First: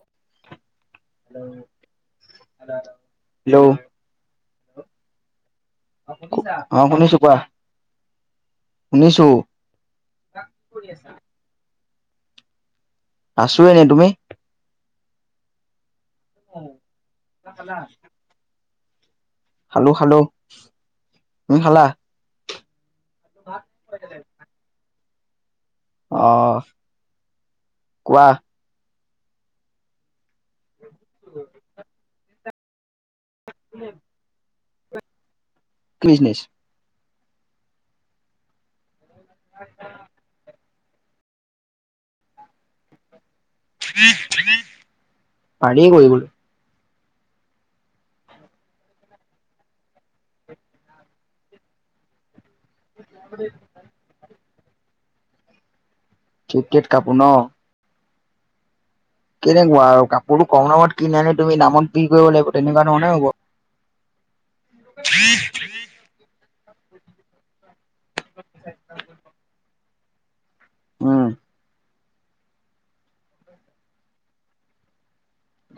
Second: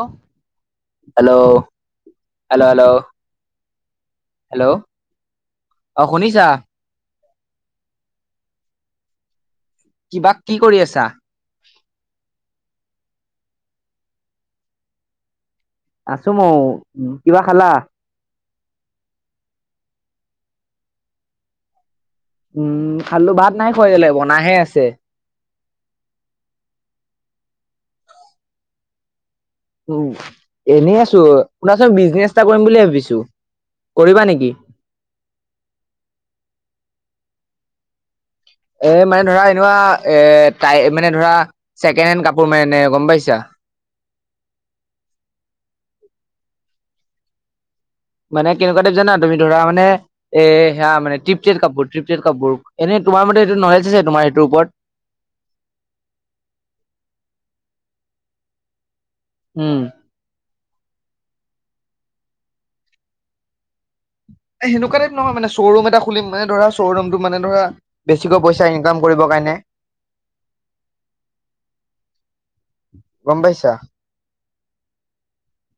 অঁ hello hello hello hello. অ শুনিছা অঁ শুনিছো কোৱা শুনিছো। কিবা কি কৰি আছা। আছো এনেই তুমি। আছো মই উ কিবা খালা। খালো খালো, তুমি খালা? উম খালোঁ ভাত নাই বনাহে আছে অঁহ, কোৱা? উম এনেই আছো শুনাচোন বিজনেছ এটা কৰিম বুলি ভাবিছো। কৰিবা নেকি! কি বিকনেচ। এ মানে ধৰা এনেৱা এ তাই মানে ধৰা ছেকেণ্ড হেণ্ড কাপোৰ মানে গম পাইছা পাৰিয়ে কৰি গলো। মানে কেনেকুৱা টাইপ জানা তুমি ধৰা মানে এ সেয়া মানে তৃপ্তট কাপোৰ তিপ্তেত কাপোৰ। এনে তোমাৰ মতে স এইটো নলেজ আছে তোমাৰ সটো ওপৰত। ক্ৰিকেট কাপোৰ ন। উম। কেনেকুৱা আৰু কাপোৰটো কম দামত কিনি আনি তুমি দামত বি কৰিব লাগিব তেনেকোৱা ধৰণে মনে হ'ব। এ সেনে কোৱা টাইপ নহয় মান শ্ব ৰুম এটা খুলিম মানে ধ শ্ব ৰুম মানে ধৰা বেছিকৈ পইচাঁ ইনকাম কৰিবৰ কাৰণে উম। গম পাইছা?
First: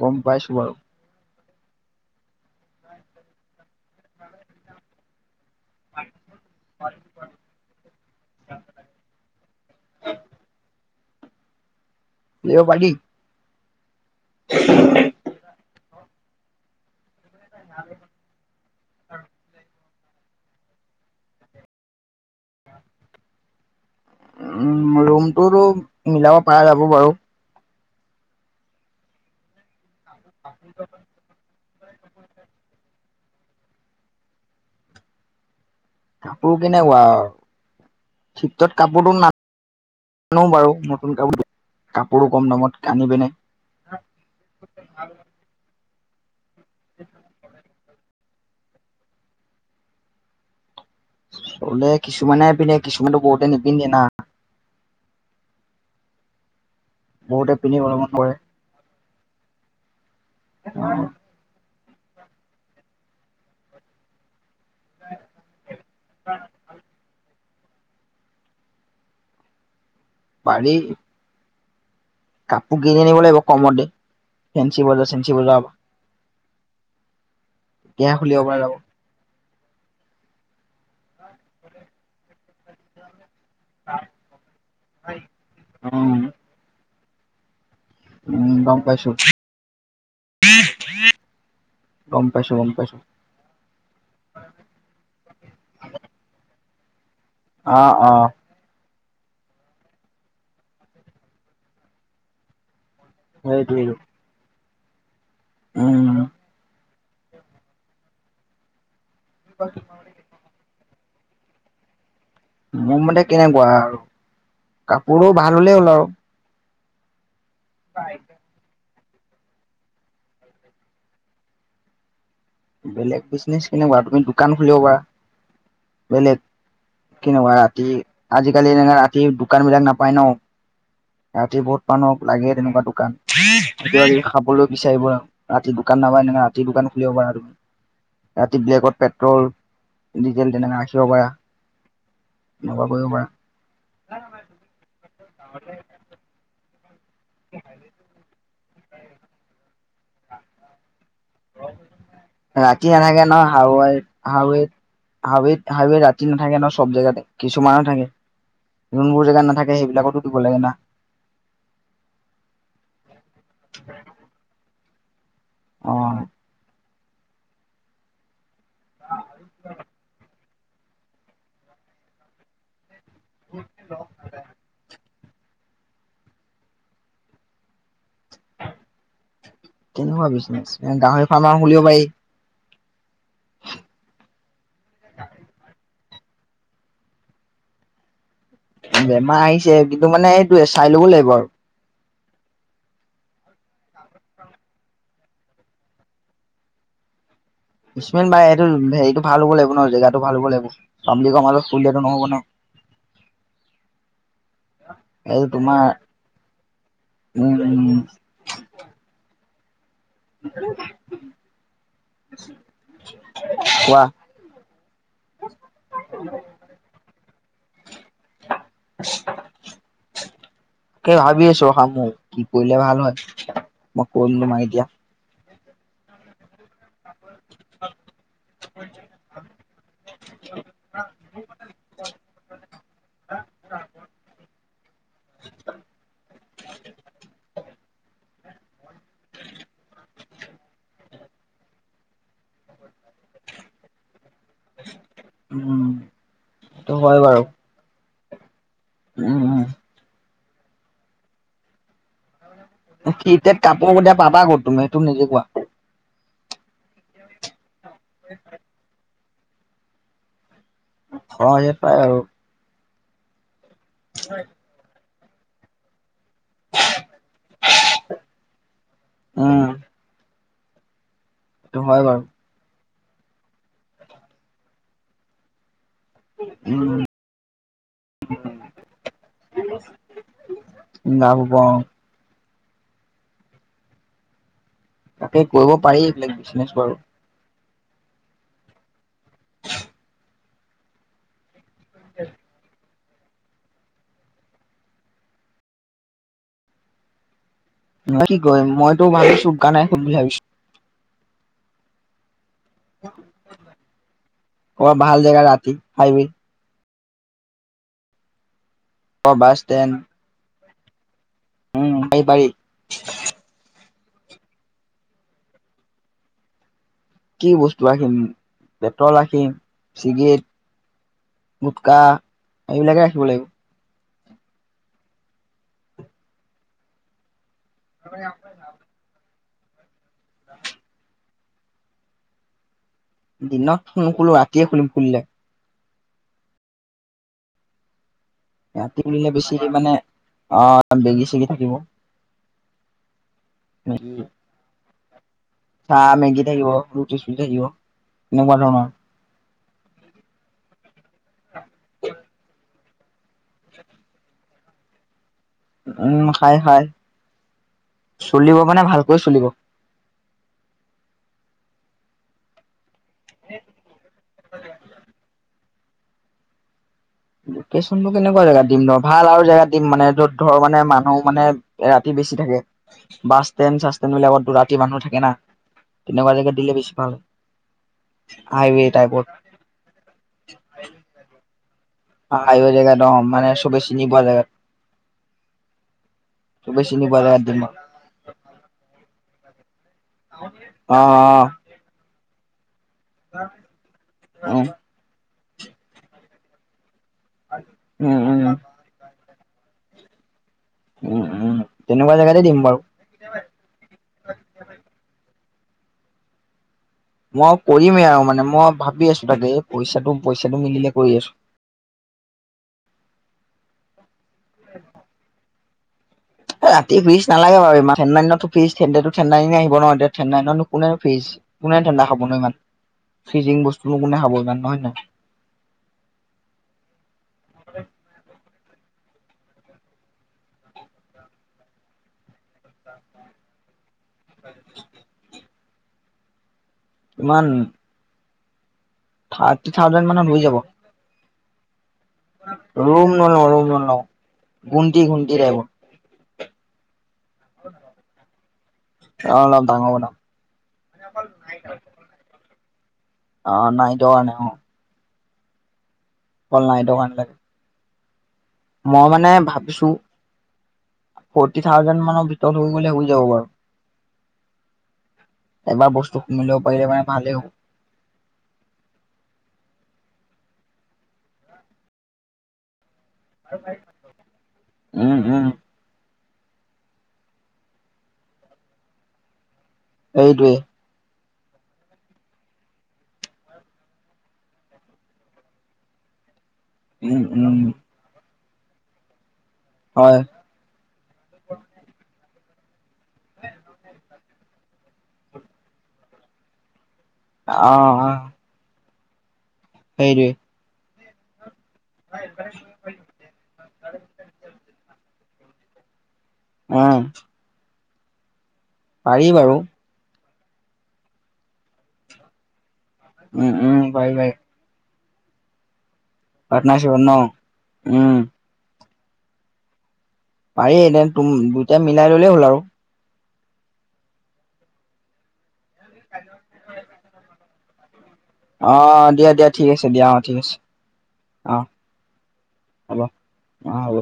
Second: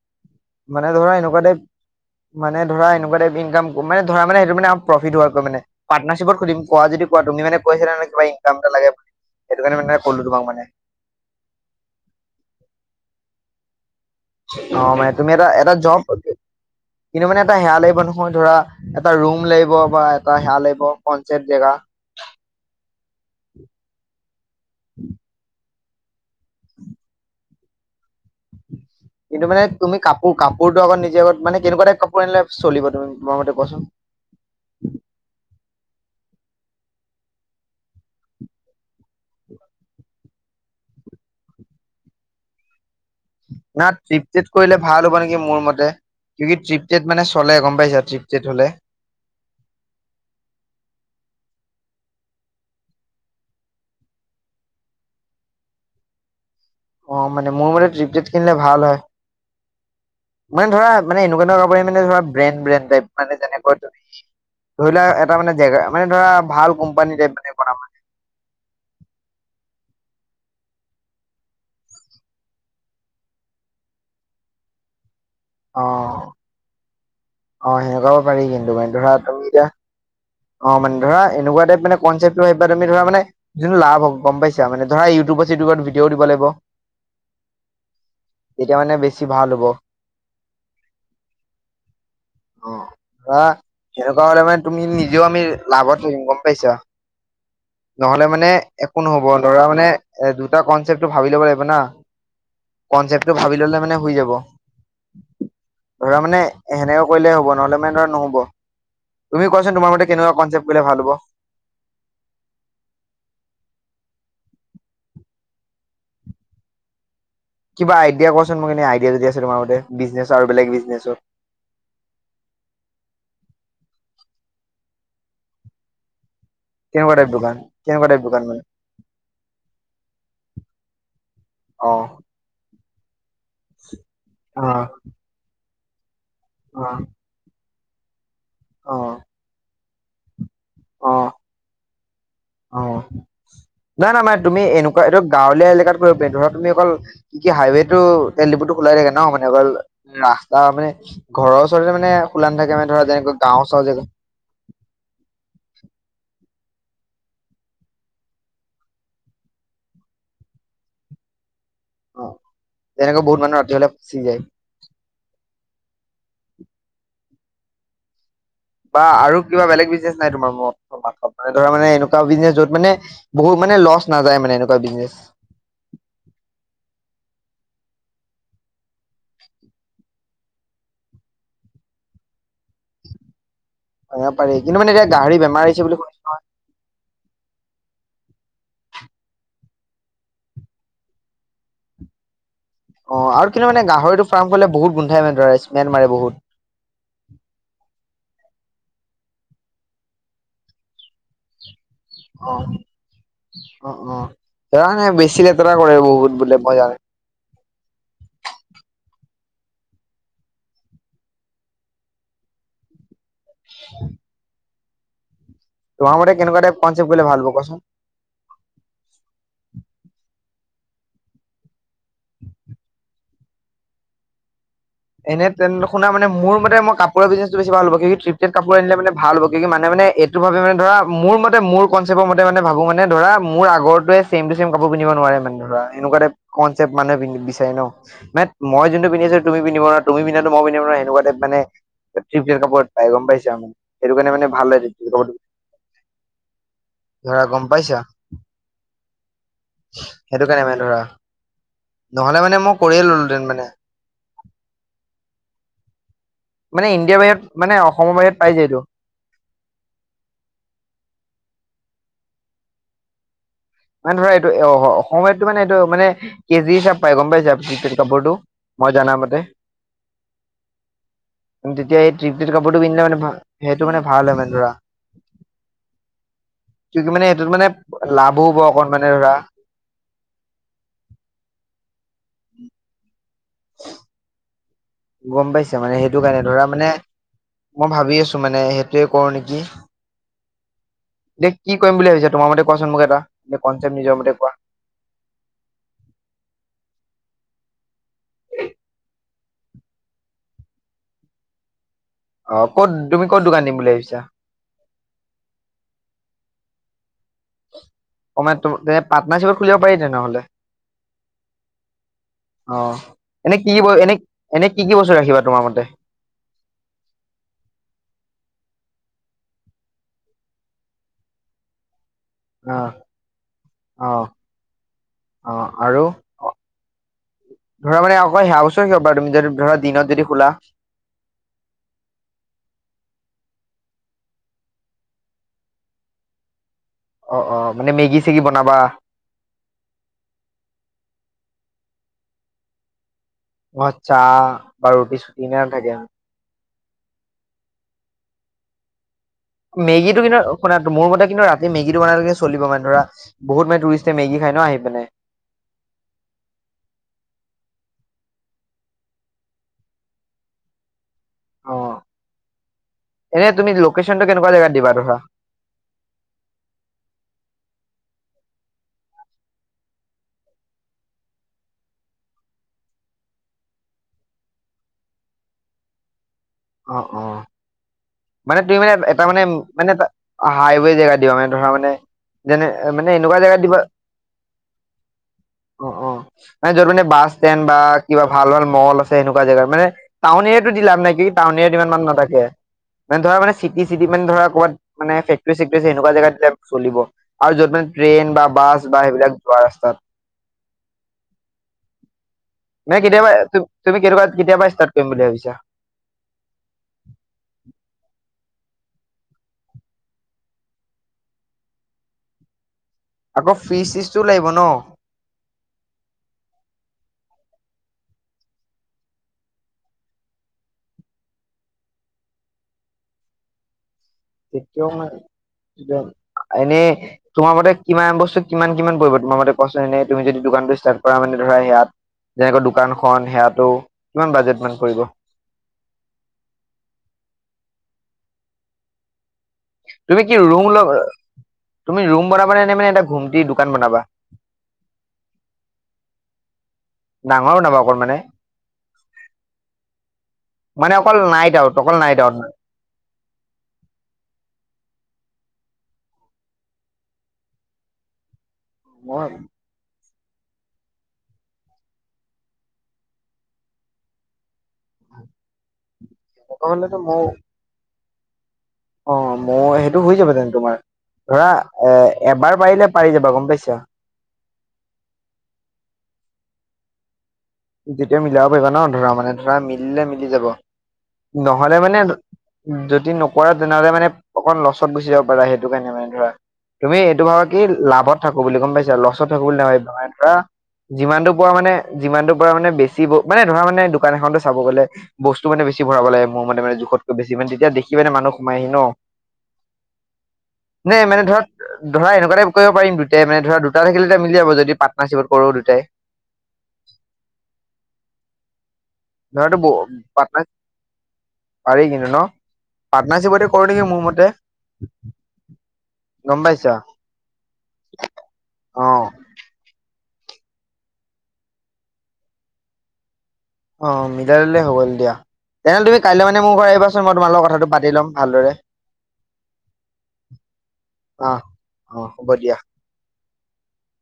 গম পাইছো বাৰু মানে ধৰা এনেকুৱা টাইপ- মানে ধৰা এনেকুৱা টাইপ ইনকাম- মানে ধৰা- মানে- সেইটো মানে প্ৰফিত হোৱা পাটনাৰশ্বিপত খুলিম, কোৱা যদি কোৱা, তুমি মানে কৈছিলা ন' কিবা ইনকাম এটা লাগে বুলি। সেইটো কাৰণে মানে কলোঁ তোমাক মানে। দিব পাৰি। অ' মানে তুমি এটা- এটা জব কিন্তু মানে এটা সেয়া লাগিব নহয়, ধৰা এটা ৰুম লাগিব বা এটা সেয়া লাগিব কনচেপ্ট জেগা। উম, ৰুমটোতো মিলাব পৰা যাব বাৰু। কিন্তু মানে তুমি কাপোৰ- কাপোৰ লগত নিজে আগত মানে কেনেকুৱা টাইপ কাপোৰ আনিলে চলিব তোমা ৰ মতে কোৱাচোন। কাপোৰ কেনেকুৱা আৰু। ঠিক তত কাপোৰতো নানো বাৰু। নতুন কাপোৰ- কাপোৰো কম দামত আনি পিনে না ত্ৰিপ-টিত কৰিলে ভাল হ'ব নেকি মোৰ মতে? কি ট্ৰিপটেট মানে চলে গম পাইছা? ট্ৰিপটেট হ'লে। বলে কিছুমানে পিন্ধে, কিছুমানতো বহুতে নিপিন্ধে না। অ' মানে বহুতে মোৰ পিন্ধি মানে অলপমান থ্ৰিফটেট কৰে কিনিলে ভাল হয়। মানে ধৰা মানে এনেকুৱা ধৰ মানে ধৰা ব্ৰেনড - ব্ৰেনড টাইপ, মানে যেনেকৈ [inaudible] ধৰি লোৱা এটা মানে জেগা- মানে ধৰা, ভাল কোম্পানী টাইপ মানে বনাম মানে। পাৰি। কাপোৰ কিনি আনিব লাগিব কমত দি, ফেঞ্চি বজাৰ চে ঞ্চি বজাৰৰ পা। অ' অ' সেনেকুৱাব পাৰি, কিন্তু মানে ধৰা তুমি এতিয়া অ' মানে ধৰা এনেকুৱা টাইপ মানে কনচেপটো এবাৰ তুমি ধৰা মানে যোনটো লাভ হ'ব গম পাইছা? মানে ধৰা ইউটিউবত- চিটিউবত ভিডিঅ' উম, দিব লাগিব। উম, গম তেতিয়া মানে পাইছো, বেছি ভাল হ'ব। গম পাইছো, গম অ' পাইছো। ধৰা সেনেকুৱা হ'লে মানে তুমি নিজে তো আমি লাভত থাকিম, গম পাইছা? অ', নহলে অ', মানে কোন হ'ব? ধৰা মানে এ দুটা কনচেপ্টটো ভাবি ল'ব লাগিব না। কনচেপ্টটো ভাবি ল'লে সেইটোৱেইটো মানে হৈ যাব। উম, ধৰা মানে সেনে কৰিলে হ'ব, নহলে মানে ধৰা নহ'ব। তুমি কোৱাচোন তোমাৰ মতে কেনেকুৱা কনচেপ্ট কৰিলে ভাল হ'ব। মোৰ মতে কেনেকুৱা আৰু, কাপোৰো ভাল হ'লেই হ'ল আৰু। কিবা আইডিয়া ক'চোন মোক এনে আই দিয়া যদি আছে তোমাৰ মতে, বিজনেছ আৰু বেলেগ বিজনেছত বেলেগ বিজনেছ কেনেকুৱা, তুমি দোকান খুলিব পাৰা। বেলেগ টাইপ দোকান কেনেকুৱা, ৰাতি কেনেকুৱা টাইপ দোকান মানে আজিকালি- এনে ৰাতি দোকান বিলাক নাপায় ন'। ৰাতি অ বহুত মানুহক লাগে তেনেকুৱা দোকান। এ কিবাকিবি অ খাবলৈ বিচাৰিব আৰু, ৰাতি দোকান নাপায়। এনেকা ৰাতি অ দোকান খুলিব পৰা তুমি। ৰাতি অ ব্লেকত পেট্ৰল, ডিজেল তেনেকৈ ৰাখিব অ পাৰা। এনেকুৱা অ' কৰিব পাৰা। নাই - নাই - নাই। তুমি এনেকুৱা এইটো গাঁৱলীয়া এলেকাত কৰিব বে ধৰা তুমি অকল কি হাইৱেটো তেল ডিপুটো খোলাই থাকে ন', মানে অকল ৰাস্তা মানে ঘৰৰ ওচৰতে মানে খোলা নাথাকে, ৰাতি মানে ধৰা যেনেকৈ গাওঁ-চাওঁ জেগা হাইৱেত- হাইৱে ৰাতি নাথাকে ন' চব জেগাতে। কিছুমানত থাকে। যোনবোৰ জেগাত নাথাকে সেইবিলাকতো দিব লাগে না। অ'। তেনেকুৱা বহুত মানুহৰ হ'লে ফছি যায়। অ'। বা আৰু কিবা বেলেগ বিজনেছ নাই তোমাৰ ম- মাত- মানে ধৰা মানে এনেকুৱা বিজনেছ য'ত মানে বহুত মানে লছ নাযায় মানে, এনেকুৱা বিজনেছ। কেনেকুৱা বিজনেচ গাহৰি ফাৰ্মাও খুলিব পাৰি। হয়। বেমাৰ আহিছে কিন্তু মানে এইটোয়ে চাই ল'ব লাগিব আৰু। অহ, আৰু কিন্তু মানে গাহৰিটো ফাৰ্ম খোলিলে বহুত গোন্ধাই মানে ধৰা স্মেল মাৰে বহুত। ইছমেল মাৰে এইটো হেৰিটো ভাল হ'ব লাগিব ন'জেগাটো ভাল হ'ব লাগিব যাম বুলি কম আৰু। কলিয়টো নহ'ব ন'। অহ -অহ তাৰমানে এইটো বেছি লেতেৰা তোমাৰ কৰে বহুত বোলে বজাৰ। উম [unintelligible] কোৱা? তোমাৰমতে কেনেকোৱা টাইপ কনচেপ্ট কৰিলে ভাল হ'ব কোৱা চোন? [inaudible] তাকেই ভাবি আছো ৰখা মও কি কৰিলে ভাল হয়, মই কম তোমাক এতিয়া। এনে তেন শুনা মানে মোৰ মতে মই কাপ কাপোৰৰ বিজনেছটো বেছি ভাল হ'ব কিকি তৃপ্তেত কাপোৰ আনিলে মানে ভাল হ'ব কিকি মানুহে মানে এইটো ভাবিব ধৰা মোৰমতে মোৰকনচেপ মতে মানে ভাবো মানে ধৰা মোৰ আগৰটোৱে ছেমটো ছেম কাপোৰ পিন্ধিব নোৱাৰে মানে ধৰা এনেকুৱা টাইপ কনচেপট মানে পিন্ধিম বিচাৰে ন' মানে মই যোনটো পিন্ধি আছো তুমি পিন্ধিব পাৰা তুমি পিন্ধাটো মই পিন্ধিব পাৰোঁ সেনেকুৱা টাইপ মানে [unintelligible] গম পাইছা মানে সেইটো কাৰণে মানে [unintelligible] উম সেইটো হয় বাৰু ধৰা গম পাইছা? উম উম সেইটো কাৰণে মানে ধৰা নহলে মানে মোক সি তেত কাপোৰ কত এতিয়া পাবা কত তুমি সেইটো নিজে কোৱা? মানে ইণ্ডিয়াৰ বাহিৰত মানে অসমৰ বাহিৰত পাই যায়টো। অহ ইয়াত পায় আৰু মানে ধৰা এইটো অসমতো মানে এইটো মানে কেজি হিচাপ পাই গম পাইছা তিপ্লেত কাপোৰটো মই যানা মতে উম সেইটো তেতিয়া হয় এই বাৰু তৃপ্লেত কাপোৰটো পিন্ধিলে মানে সেইটো মানে ভাল হয় মানে ধৰা উম কিউকি এইটোত মানে লাভ বহু ব অকনমানে ধৰা লাভ হ'ব অ [inaudible] তাকে গম কৰিব পাইছে মানে পাৰি সেইটো এইবিলাক কাৰণে ধৰা বিজনেচ মানে বাৰু মই ভাবি আছোঁ মানে সেইটোৱে কৰোঁ নেকি দেই কি কৰিম বুলি ভাবিছা তোমাৰ মতে কোৱাচোন মোক এটা? কিবা কনচেপ্ট নিজৰ মতে কোৱা মই কি কৰিম মইতো ভাবিছোঁ গানে শুনি ভাবিছোঁ অ ক'ত তুমি ক'ত দোকান দিম বুলি ভাবিছা [unintelligible] কবা ভাল জেগা ৰাতি আহিবি [unintelligible] তো যে অ বাছ পাৰ্টনাৰশ্বিপত খুলিব ষ্টেণ্ড পাৰি তেনেহলে উম পাৰি পাৰি অহ, এনে কি ব এনেই এনেই কি- কি বস্তু ৰাখিবা তোমাৰ মতে কি বস্তু ৰাখিম পেট্ৰল ৰাখিম, চিগেইট গোটকা এইবিলাকে ৰাখিব লাগিব। অহ -অহ আৰু ধৰা মানে আকৌ সেয়া বস্তু ৰাখিব পাৰা তুমি যদি ধৰা দিনত যদি খোলা দিনত নোখোলো ৰাতিয়ে খুলিম খুলিলে অহ - অহ মানে মেগী চেগি বনাবা ৰাতি খুলিলে বেছি মানে অহ মেগী-চেগী থাকিব। অহ, চাহ বা বিচ চাহ -মেগী থাকিব, ৰুটি-চুটি থাকিব, তেনেকুৱা ধৰণৰ মেগী টো কিন্তু শুনা মোৰ মতে কিন্তু ৰাতি মেগীটো বনালে চলিব মানে ধৰা বহুত মানে টুৰিষ্টে মেগী খাই ন' আহি পিনে উম, খায় -খায়। চলিব মানে ভালকৈ চলিব অ, এনে তুমি লোকেশ্যনটো কেনেকুৱা জেগাত দিবা ধৰা লোকেশ্যনটো কেনেকুৱা জেগাত দিম ন ভাল আৰু জেগাত দিম মানে য'ত ধৰ মানে মানুহ মানে ৰাতি বেছি থাকে। বাছষ্টেণ্ড- চাছষ্টেণ্ড বিলাকত ৰাতি মানুহ থাকে না তেনেকুৱা জেগাত দিলে বেছি অ, ভাল হয় অ, মানে তুমি হাইৱে মানে এটা টাইপত মানে মানে এটা হাইৱে জেগা দিবা মানে ধৰা মানে যেনে হাইৱে জেগাত মানে অ এনেকুৱা জেগাত দিবা চবে চিনি পোৱা জেগাত অ, অ, মানে চবে য'ত মানে চিনি পোৱা জেগাত দিম বাছষ্টেণ্ড অ বা কিবা ভাল ভাল মল আছে এনেকুৱা জেগাৰ মানে টাউন এৰিয়াটো দি লাভ নাই নেকি টাউন অ এৰিয়াত ইমান মানুহ নাথাকে, মানে ধৰা মানে চিটি চিটি মানে ধৰা কবাত মানে ফেক বেছি এনেকুৱা জেগাত দিলে চলিব আৰু য'ত মানে উম উম ট্ৰেইন বাছ উম বা বাছ সেইবিলাক যোৱা ৰাস্তাত উম! উম! তেনেকুৱা জেগাতে দিম বাৰু মানে কেতিয়াবা তুমি কো কেতিয়াবা ষ্টাৰ্ট কৰিম বুলি ভাবিছা? মই কৰিমেই আৰু মানে মই ভাবি আছোঁ তাকে পইচাটো পইচাটো মিলিলে কৰি আছোঁ। [inaudible] আকৌ ফ্ৰিচ চিজটোও লাগিব ন? এ ৰাতি ফ্ৰিজ নালাগে বাৰু ইমান ঠান্দা দিনততো ফ্ৰিজ ঠান্দাটো ঠান্দা দিনেই আহিব নহ ঠান্দা দিনতো নো কোনে ফ্ৰিজ কোনে ঠান্দা খাব ন ইমান ফ্ৰিজিং বস্তু তেতিয়াও ম এনেই তোমাৰ মতে কিমান বস্তু কিমান কিমান পৰিব তোমাৰ মতে কোৱাচোন এনেই তুমি যদি দোকানটো ষ্টাৰ্ট কৰা মানে ধৰা সেয়াত যেনেকৈ দোকানখনন সেয়াটো কিমান বাজেট মান পৰিব ইমান থাৰ্টি থাউজেণ্ড তুমি মানত কি হৈ যাব ৰুম ল তুমি ৰুম বনাবা নে নে মানে এটা ৰুম ঘুমটি নলওঁ ৰুম দোকান নলওঁ বনাবা ঘুন্টি ঘুণ্টি লাগে [unintelligible] ডাঙৰ [unintelligible] অলপ ডাঙৰ বনাম মানে অকল নাই দা অকল নাই দাউত [unintelligible] অ নাই যোৱা নাই অ কল নাইটো কাকে [unintelligible] মই মানে আউট ভাবিছো ফৰ্টি থাউজেণ্ড মানৰ ভিতৰত হৈ গলে হৈ যাব বাৰু এবাৰ বস্তু কুনিলেও পাৰিলে হ'লেতো মানে মৌ ভালেওঁ অ মই সেইটো হৈ যাব তেন তোমাৰ ধৰা এ এবাৰ পাৰিলে পাৰি যাবা গম পাইছা উম উম যেতিয়া মিলাব পাৰিবা ন ধৰা মানে ধৰা মিলিলে মিলি যাব সেইটোৱে নহলে মানে যদি নকৰা তেনেহলে মানে অকণ লচত গুচি যাব পাৰা সেইটো কাৰণে মানে ধৰা তুমি এইটো উম ভাবা উম কি লাভত থাকো বুলি গম পাইছা লচত থ নে হয় ধৰা যিমানটো প মানে যিমানটো [unintelligible] মানে বেছি মানে ধৰা মানে দোকান এখনতো চাব গলে বস্তু মেছি ভৰাব লাগে মোৰ মতে মানে জোখত বেছি মে তেতিয়া অ দেখি পেনে অ মানুহ সোমাই আহি ন সেইটোৱে [unintelligible] নে মানে ধক ধৰা এনেকুৱাই কৰিব পাৰিম দুটাই মানে ধৰা দুটা থাকিলে এ মিলি যদি পাটনাৰশ্বিপত [unintelligible] কৰো দুটাই উম পাৰি বাৰু [unintelligible] পাৰ্টনাৰশ্বিপতে উম কৰো উম নেকি মোৰ পাৰি মতে গম পাইছা পাটনাশীপত ন উম অ পাৰি এ তুম দুইটাই মিলাই ললেই হ'ল আৰু অ মিলাই লিলেই হ গ'ল দিয়া তেনেহলে তুমি কাইলৈ মানে মোৰ ঘৰ আহিবাচোন মই তোমাৰ লগত কথাটো পাতি ল'ম ভালদৰে আহ দিয়া দিয়া ঠিক আছে দিয়া অ ঠিক আছে অ হ'ব দিয়া। হব অ হ'ব